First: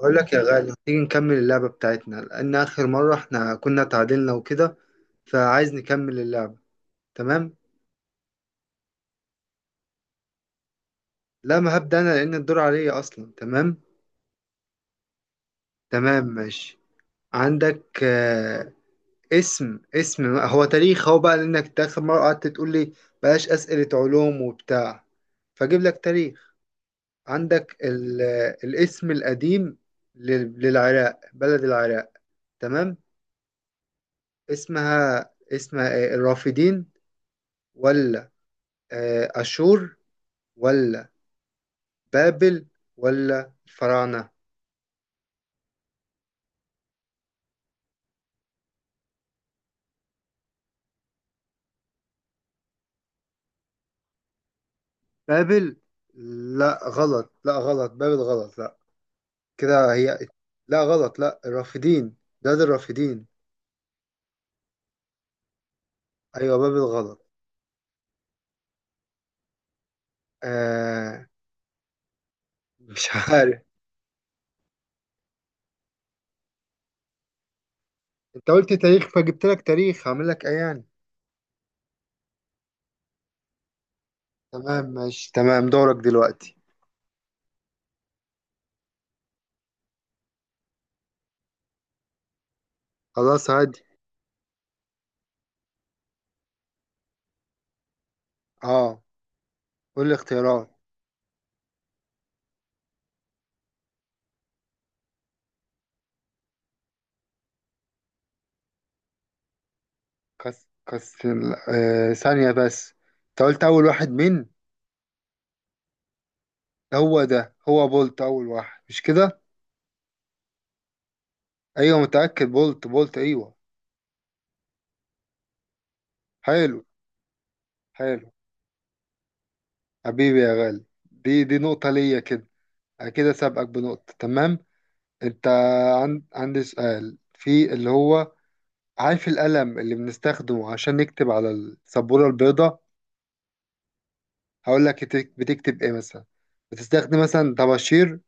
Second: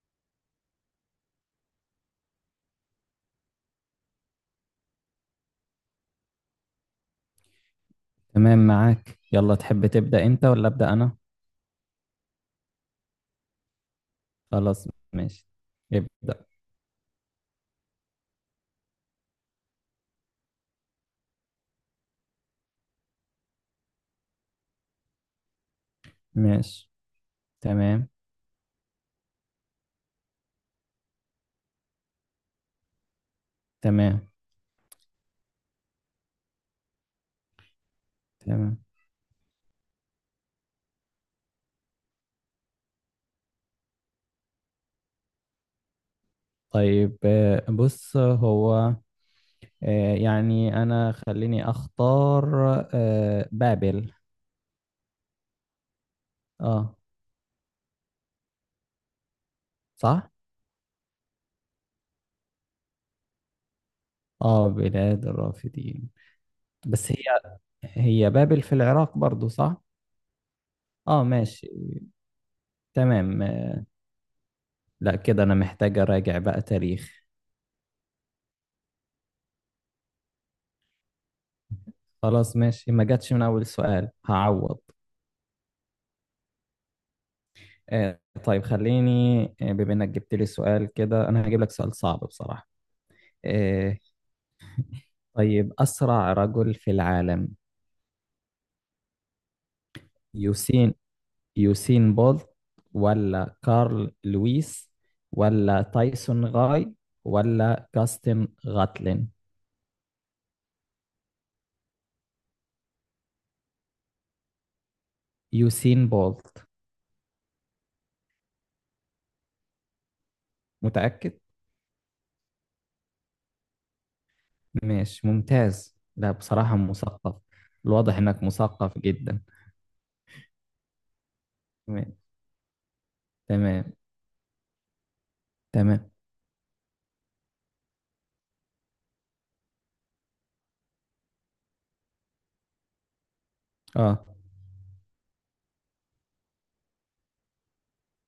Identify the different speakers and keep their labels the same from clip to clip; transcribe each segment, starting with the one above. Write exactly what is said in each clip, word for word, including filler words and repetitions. Speaker 1: أقول لك يا غالي، تيجي نكمل اللعبة بتاعتنا لأن آخر مرة إحنا كنا تعادلنا وكده، فعايز نكمل اللعبة. تمام؟
Speaker 2: تمام معاك. يلا، تحب تبدأ انت ولا أبدأ انا؟
Speaker 1: لا، ما هبدأ أنا لأن الدور عليا أصلا. تمام؟
Speaker 2: خلاص ماشي.
Speaker 1: تمام،
Speaker 2: ابدأ.
Speaker 1: ماشي. عندك آه، اسم اسم هو تاريخ هو بقى، لأنك إنت آخر مرة قعدت تقول لي بلاش أسئلة علوم وبتاع، فأجيب لك تاريخ.
Speaker 2: ماشي.
Speaker 1: عندك
Speaker 2: تمام.
Speaker 1: ال... آه، الاسم القديم لل... للعراق، بلد العراق. تمام؟
Speaker 2: تمام.
Speaker 1: اسمها اسمها إيه؟ الرافدين، ولا
Speaker 2: تمام.
Speaker 1: آه، أشور، ولا بابل، ولا الفراعنة؟
Speaker 2: طيب آه، بص هو، آه، يعني انا خليني اختار. آه، بابل.
Speaker 1: بابل؟ لا
Speaker 2: اه،
Speaker 1: غلط، لا غلط، بابل غلط. لا، كده هي.
Speaker 2: صح.
Speaker 1: لا غلط، لا، الرافدين. ده, ده الرافدين.
Speaker 2: اه، بلاد الرافدين.
Speaker 1: أيوة، بابل
Speaker 2: بس
Speaker 1: غلط.
Speaker 2: هي، هي بابل في العراق برضو، صح؟ اه
Speaker 1: آه،
Speaker 2: ماشي.
Speaker 1: مش
Speaker 2: تمام.
Speaker 1: عارف.
Speaker 2: آه، لا، كده انا محتاج اراجع بقى تاريخ.
Speaker 1: أنت قلت تاريخ فجبت لك تاريخ، هعمل لك إيه يعني؟
Speaker 2: خلاص ماشي، ما جاتش من اول سؤال هعوض.
Speaker 1: تمام ماشي، تمام، دورك دلوقتي.
Speaker 2: آه، طيب خليني، آه، بما انك جبت لي سؤال كده انا هجيب لك سؤال صعب بصراحة.
Speaker 1: خلاص، عادي.
Speaker 2: آه، طيب، اسرع رجل في العالم؟
Speaker 1: أه، قول لي اختيارات.
Speaker 2: يوسين، يوسين بولت، ولا كارل لويس، ولا تايسون غاي، ولا جاستن غاتلين؟
Speaker 1: كس كس، آه، ثانية بس. أنت قلت أول واحد مين؟
Speaker 2: يوسين بولت.
Speaker 1: هو ده، هو بولت أول واحد، مش كده؟
Speaker 2: متأكد.
Speaker 1: ايوه متأكد، بولت، بولت، ايوه.
Speaker 2: ماشي ممتاز. لا بصراحة
Speaker 1: حلو.
Speaker 2: مثقف، الواضح
Speaker 1: حلو،
Speaker 2: انك مثقف جدا.
Speaker 1: حبيبي يا غالي. دي دي نقطة
Speaker 2: تمام.
Speaker 1: ليا كده. انا كده سابقك
Speaker 2: تمام.
Speaker 1: بنقطة. تمام. انت
Speaker 2: تمام.
Speaker 1: عن... عندي سؤال في اللي هو، عارف القلم اللي بنستخدمه عشان نكتب على السبورة البيضاء؟
Speaker 2: اه،
Speaker 1: هقول لك، بتك- بتكتب ايه مثلا؟ بتستخدم مثلا طباشير،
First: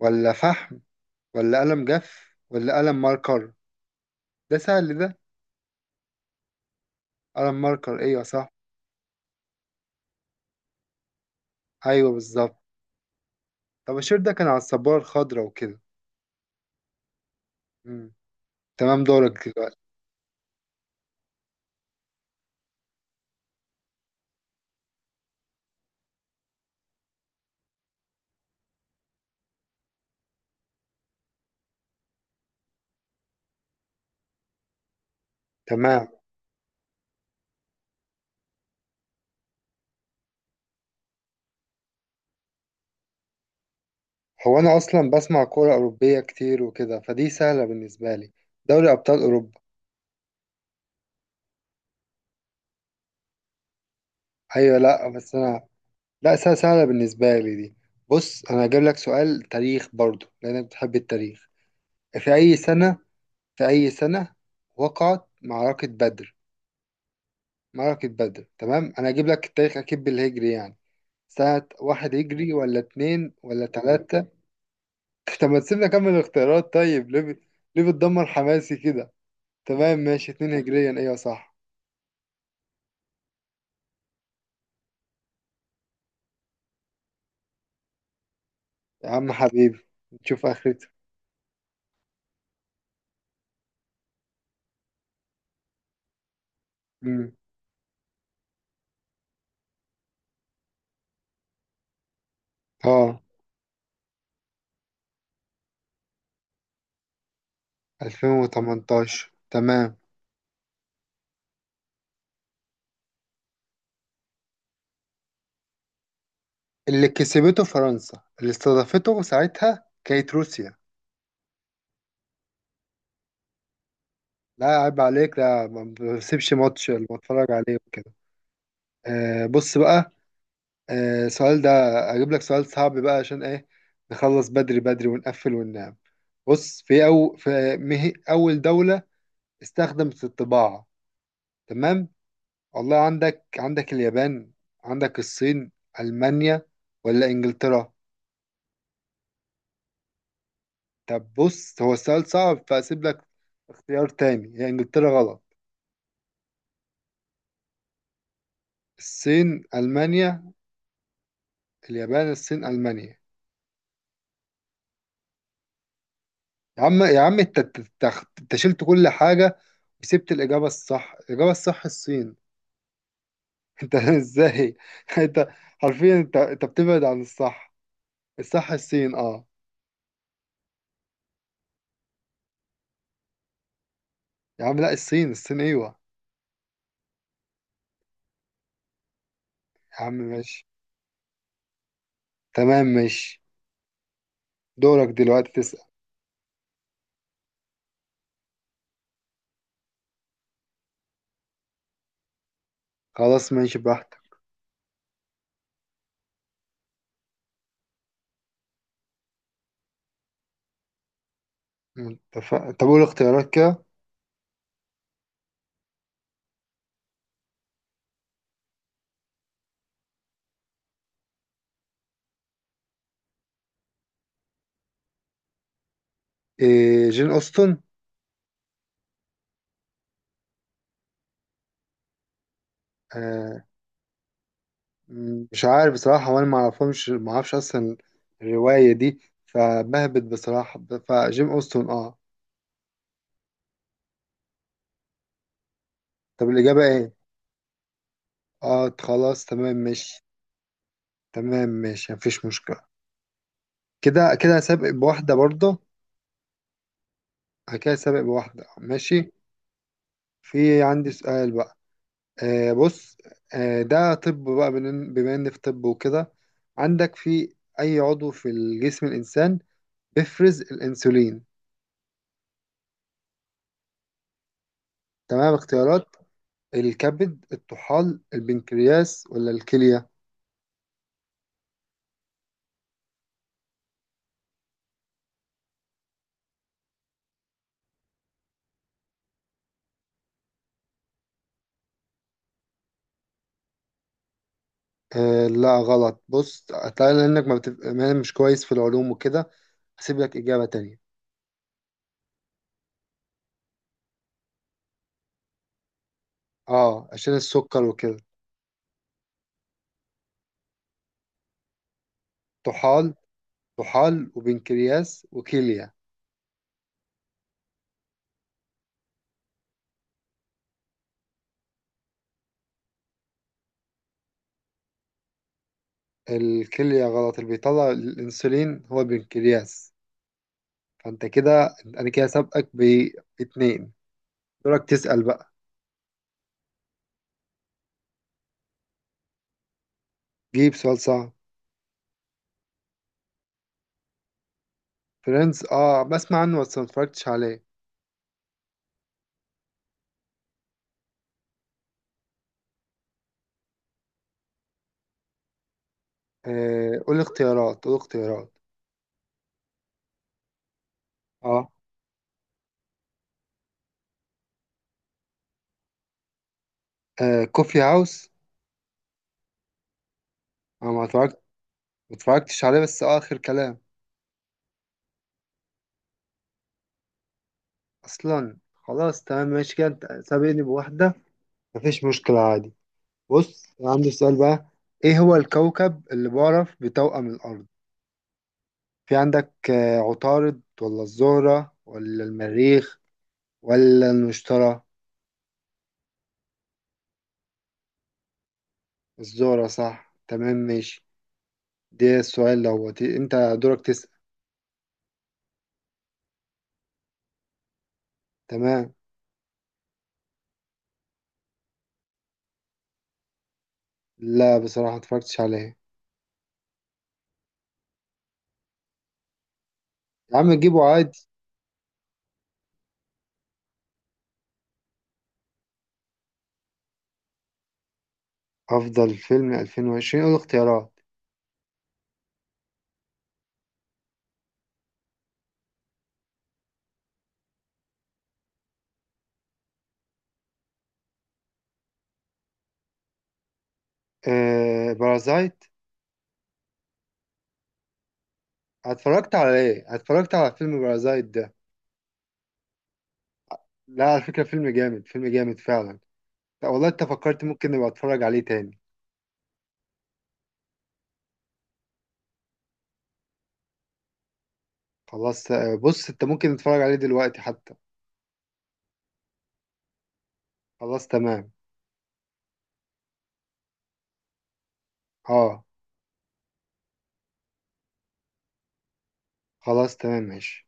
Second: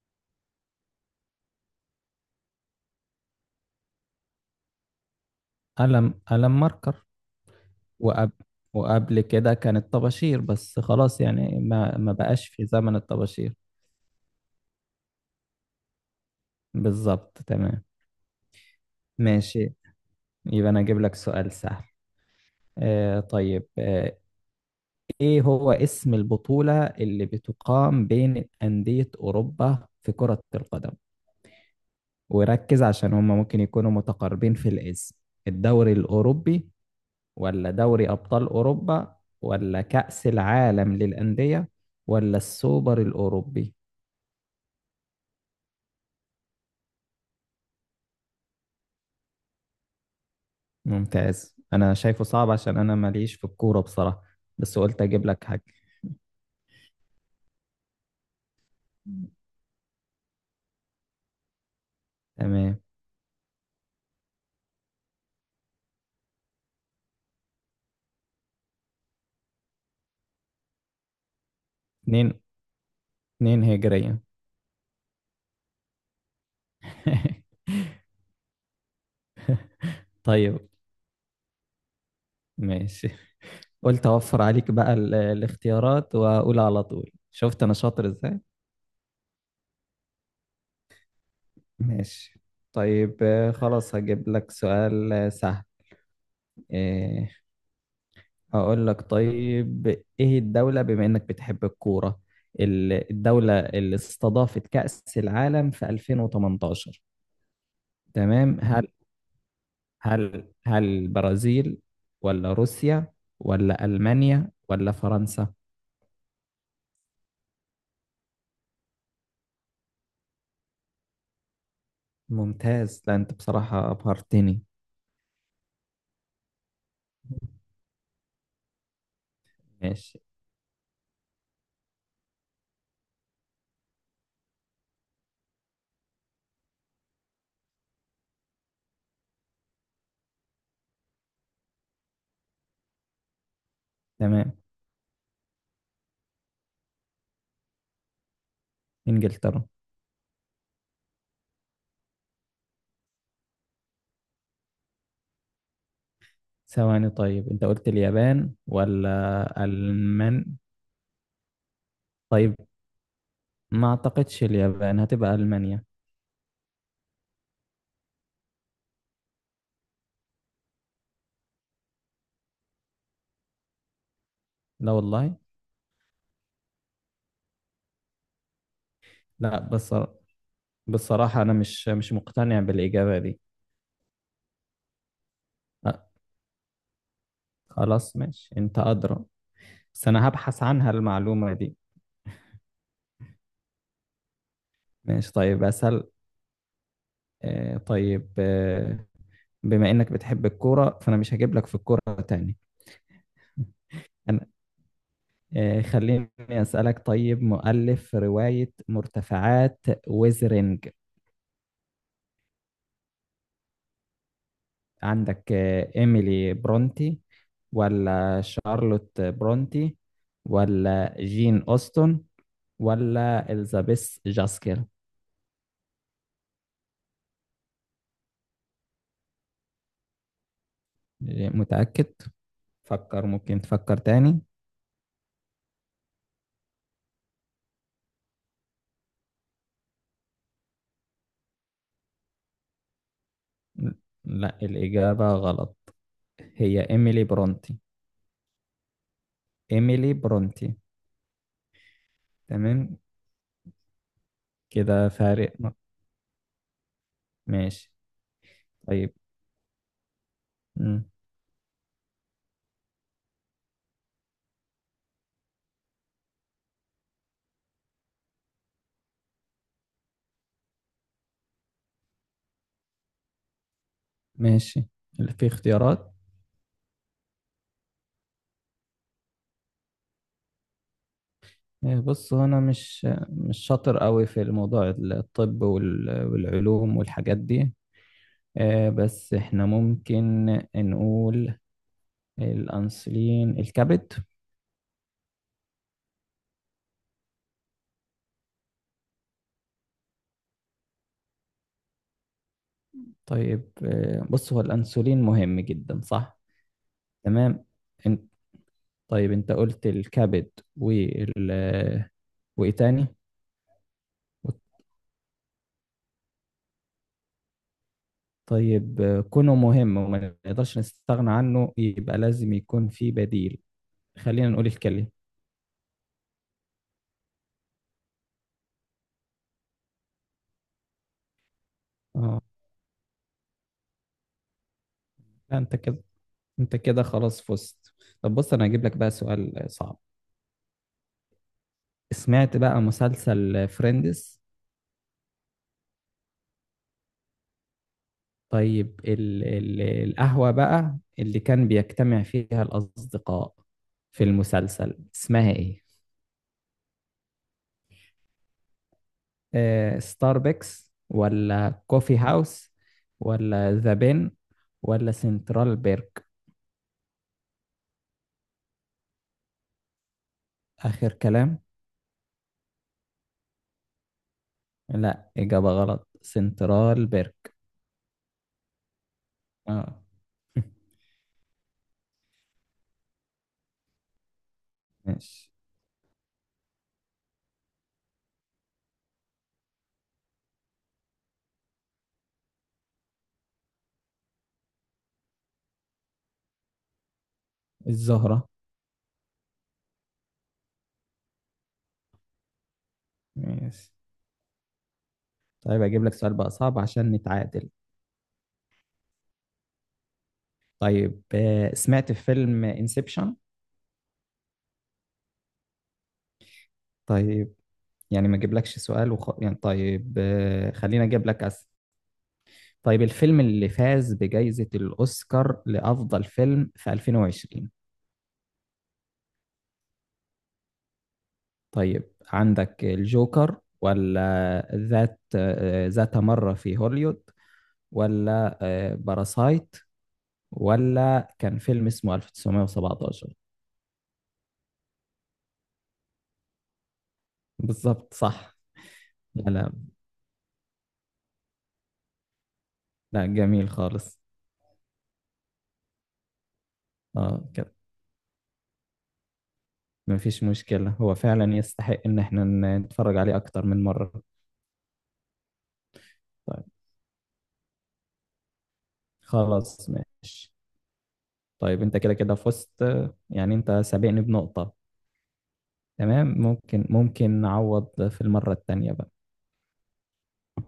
Speaker 1: ولا فحم، ولا قلم جاف، ولا قلم ماركر؟ ده سهل ده.
Speaker 2: ألم ألم ماركر.
Speaker 1: قلم ماركر، ايوه
Speaker 2: وقبل
Speaker 1: صح.
Speaker 2: وقبل كده كانت طباشير، بس خلاص يعني ما
Speaker 1: ايوه،
Speaker 2: ما بقاش
Speaker 1: بالظبط.
Speaker 2: في زمن الطباشير.
Speaker 1: طباشير ده كان على السبورة الخضراء وكده.
Speaker 2: بالظبط تمام.
Speaker 1: مم. تمام، دورك
Speaker 2: ماشي،
Speaker 1: دلوقتي.
Speaker 2: يبقى انا اجيب لك سؤال سهل. آه طيب آه، ايه هو اسم البطولة اللي بتقام بين أندية أوروبا في كرة القدم؟ وركز عشان هما ممكن يكونوا متقاربين في الاسم. الدوري
Speaker 1: تمام.
Speaker 2: الأوروبي، ولا دوري أبطال أوروبا، ولا كأس العالم للأندية، ولا السوبر الأوروبي؟
Speaker 1: هو أنا أصلا بسمع كورة أوروبية كتير وكده، فدي سهلة بالنسبة لي. دوري أبطال أوروبا.
Speaker 2: ممتاز انا شايفه صعب عشان انا ماليش في الكورة بصراحة
Speaker 1: أيوة،
Speaker 2: بس قلت
Speaker 1: لأ
Speaker 2: اجيب
Speaker 1: بس
Speaker 2: لك حاجة
Speaker 1: أنا، لأ سهلة، سهلة بالنسبة لي دي. بص، أنا هجيب لك سؤال تاريخ برضو لأنك بتحب التاريخ. في أي
Speaker 2: تمام
Speaker 1: سنة، في أي سنة وقعت معركة بدر؟ معركة بدر، تمام، أنا هجيب لك التاريخ أكيد بالهجري يعني. سنة واحد
Speaker 2: اتنين
Speaker 1: هجري، ولا اتنين،
Speaker 2: اتنين
Speaker 1: ولا
Speaker 2: هجرية
Speaker 1: تلاتة؟ طب ما تسيبنا أكمل الاختيارات طيب، ليه بت- ليه بتدمر حماسي كده؟ تمام ماشي، اتنين
Speaker 2: طيب
Speaker 1: هجريا، أيوة صح.
Speaker 2: ماشي قلت اوفر عليك بقى ال- الاختيارات واقول على طول شفت انا شاطر ازاي
Speaker 1: يا عم حبيبي، نشوف اخرته.
Speaker 2: ماشي طيب آه، خلاص هجيب لك سؤال آه، سهل
Speaker 1: امم،
Speaker 2: إيه هقول لك طيب ايه الدولة بما انك بتحب الكورة ال-
Speaker 1: اه،
Speaker 2: الدولة اللي استضافت كأس العالم في ألفين وتمنتاشر تمام هل
Speaker 1: ألفين وتمنتاشر تمام.
Speaker 2: هل هل البرازيل ولا روسيا ولا ألمانيا ولا فرنسا
Speaker 1: اللي كسبته فرنسا، اللي استضافته ساعتها كانت روسيا.
Speaker 2: ممتاز. لا انت بصراحة ابهرتني.
Speaker 1: لا عيب عليك، لا، ما بسيبش ماتش اللي بتفرج عليه وكده. آه بص بقى،
Speaker 2: ماشي.
Speaker 1: آه السؤال ده، اجيب لك سؤال صعب بقى عشان ايه نخلص بدري بدري ونقفل وننام. بص، في أو في مه- اول دولة استخدمت الطباعة. تمام. والله عندك، عندك اليابان،
Speaker 2: تمام.
Speaker 1: عندك الصين، ألمانيا، ولا إنجلترا؟
Speaker 2: انجلترا.
Speaker 1: طب بص، هو السؤال صعب فأسيب لك اختيار تاني، هي إنجلترا غلط.
Speaker 2: ثواني، طيب انت قلت اليابان ولا
Speaker 1: الصين،
Speaker 2: المان؟
Speaker 1: ألمانيا، اليابان،
Speaker 2: طيب
Speaker 1: الصين، ألمانيا.
Speaker 2: ما اعتقدش اليابان هتبقى المانيا.
Speaker 1: يا عم، يا عم انت، انت انت- انت شلت كل حاجة وسبت الإجابة الصح، الإجابة الصح الصين. انت ازاي؟
Speaker 2: لا والله.
Speaker 1: انت حرفيا انت انت بتبعد عن الصح. الصح الصين، اه.
Speaker 2: لا بس بصراحة انا مش مش مقتنع بالإجابة دي.
Speaker 1: يا عم لا، الصين، الصين، ايوه.
Speaker 2: أه خلاص ماشي، انت أدرى،
Speaker 1: يا
Speaker 2: بس
Speaker 1: عم
Speaker 2: انا هبحث
Speaker 1: ماشي،
Speaker 2: عنها المعلومة دي.
Speaker 1: تمام ماشي. دورك
Speaker 2: ماشي.
Speaker 1: دلوقتي
Speaker 2: طيب
Speaker 1: تسأل.
Speaker 2: اسأل. آه طيب آه، بما انك بتحب الكوره فانا مش هجيب لك في الكوره تاني.
Speaker 1: خلاص ماشي، براحتك.
Speaker 2: انا آه، خليني اسالك، طيب مؤلف روايه مرتفعات ويزرينج؟
Speaker 1: متفق، طب قول اختيارات كده.
Speaker 2: عندك آه، ايميلي برونتي، ولا شارلوت برونتي، ولا جين اوستن، ولا اليزابيث جاسكيل؟
Speaker 1: إيه، جين أوستن.
Speaker 2: متاكد؟ فكر، ممكن
Speaker 1: آه،
Speaker 2: تفكر تاني.
Speaker 1: م- مش عارف بصراحة، وأنا ما أعرفهمش، ما أعرفش أصلا الرواية دي، فبهبت بصراحة، ب- فجين أوستن، أه.
Speaker 2: لا الاجابه غلط،
Speaker 1: طب الإجابة
Speaker 2: هي
Speaker 1: إيه؟
Speaker 2: ايميلي برونتي.
Speaker 1: أه خلاص، تمام
Speaker 2: ايميلي
Speaker 1: ماشي.
Speaker 2: برونتي.
Speaker 1: تمام ماشي، مفيش مشكلة.
Speaker 2: تمام.
Speaker 1: كده كده سابق
Speaker 2: كده
Speaker 1: بواحدة
Speaker 2: فارق.
Speaker 1: برضه. أنا
Speaker 2: ماشي.
Speaker 1: كده سابق بواحدة،
Speaker 2: طيب.
Speaker 1: ماشي. في
Speaker 2: مم.
Speaker 1: عندي سؤال بقى. آه بص، آه ده، طب بقى بن- بما ان في طب وكده، عندك في اي عضو في الجسم الانسان بيفرز الانسولين؟
Speaker 2: ماشي. في
Speaker 1: تمام،
Speaker 2: اختيارات؟
Speaker 1: اختيارات. الكبد، الطحال، البنكرياس، ولا الكلية؟
Speaker 2: إيه، بص هو انا مش مش شاطر قوي في الموضوع الطب وال- والعلوم والحاجات دي. آه، بس احنا ممكن نقول الانسولين الكبد.
Speaker 1: آه لا غلط. بص، هتلاقي لانك ما بتف... ما مش كويس في العلوم وكده، هسيب لك اجابة تانية.
Speaker 2: طيب آه، بص هو الانسولين مهم جدا، صح؟
Speaker 1: اه، عشان
Speaker 2: تمام.
Speaker 1: السكر وكده.
Speaker 2: انت، طيب انت قلت الكبد وال، وايه تاني؟
Speaker 1: طحال، طحال وبنكرياس وكلية.
Speaker 2: طيب آه، كونه مهم وما نقدرش نستغنى عنه يبقى لازم يكون في بديل. خلينا نقول الكلي.
Speaker 1: الكلية غلط، اللي بيطلع الانسولين هو البنكرياس. فانت كده، انا كده
Speaker 2: اه.
Speaker 1: سابقك باتنين. دورك تسأل بقى.
Speaker 2: لا انت كده، انت كده خلاص فزت. طب بص انا هجيب لك بقى سؤال صعب.
Speaker 1: جيب سؤال صعب.
Speaker 2: سمعت بقى مسلسل فريندز؟
Speaker 1: فريندز، اه بسمع عنه بس ما اتفرجتش عليه.
Speaker 2: طيب ال ال القهوة بقى اللي كان بيجتمع فيها الأصدقاء في المسلسل اسمها ايه؟
Speaker 1: آه قول اختيارات، قول اختيارات.
Speaker 2: آه، ستاربكس،
Speaker 1: اه،
Speaker 2: ولا كوفي هاوس، ولا ذا بين، ولا سنترال بيرك؟
Speaker 1: آه كوفي هاوس. انا ما
Speaker 2: آخر
Speaker 1: اتفرجت،
Speaker 2: كلام.
Speaker 1: ما اتفرجتش عليه، بس آه اخر كلام.
Speaker 2: لا إجابة غلط، سنترال بيرك.
Speaker 1: اصلا خلاص، تمام ماشي، كده
Speaker 2: اه.
Speaker 1: انت سابقني بواحدة. مفيش مشكلة، عادي. بص، أنا عندي سؤال بقى. ايه هو
Speaker 2: ماشي.
Speaker 1: الكوكب اللي بعرف بتوأم الارض؟ في عندك آه، عطارد، ولا الزهرة، ولا المريخ، ولا المشتري؟
Speaker 2: الزهرة.
Speaker 1: الذرة صح، تمام ماشي. ده السؤال دوت، انت دورك
Speaker 2: ماشي.
Speaker 1: تسأل.
Speaker 2: طيب اجيب لك سؤال بقى صعب عشان نتعادل.
Speaker 1: تمام.
Speaker 2: طيب آه، سمعت فيلم انسبشن؟
Speaker 1: لا بصراحة، متفرجتش عليه.
Speaker 2: طيب يعني ما اجيبلكش سؤال وخ... يعني طيب
Speaker 1: يا عم،
Speaker 2: آه،
Speaker 1: جيبه
Speaker 2: خلينا اجيب
Speaker 1: عادي.
Speaker 2: لك أسئلة. طيب الفيلم اللي فاز بجائزة الأوسكار لأفضل فيلم في ألفين وعشرين؟
Speaker 1: أفضل فيلم ألفين وعشرين، قول اختيارات.
Speaker 2: طيب عندك الجوكر، ولا ذات آه، ذات مرة في هوليوود، ولا آه، باراسايت، ولا كان فيلم اسمه تسعتاشر سبعتاشر؟
Speaker 1: آه بارازايت.
Speaker 2: بالظبط صح.
Speaker 1: اتفرجت
Speaker 2: لا
Speaker 1: على
Speaker 2: لا،
Speaker 1: ايه؟ اتفرجت على فيلم بارازايت ده؟
Speaker 2: لا جميل
Speaker 1: لا
Speaker 2: خالص.
Speaker 1: على فكرة، فيلم جامد، فيلم جامد فعلا. لا والله، انت فكرت،
Speaker 2: اه
Speaker 1: ممكن
Speaker 2: كده،
Speaker 1: نبقى اتفرج عليه تاني.
Speaker 2: مفيش مشكلة، هو فعلا يستحق ان احنا ن- نتفرج عليه اكتر من مرة.
Speaker 1: خلاص آه، بص، انت ممكن
Speaker 2: طيب،
Speaker 1: تتفرج عليه دلوقتي حتى.
Speaker 2: خلاص ماشي.
Speaker 1: خلاص تمام.
Speaker 2: طيب انت كده كده فزت، يعني انت سابقني بنقطة.
Speaker 1: اه
Speaker 2: تمام، ممكن ممكن نعوض في المرة التانية بقى.
Speaker 1: خلاص، تمام ماشي.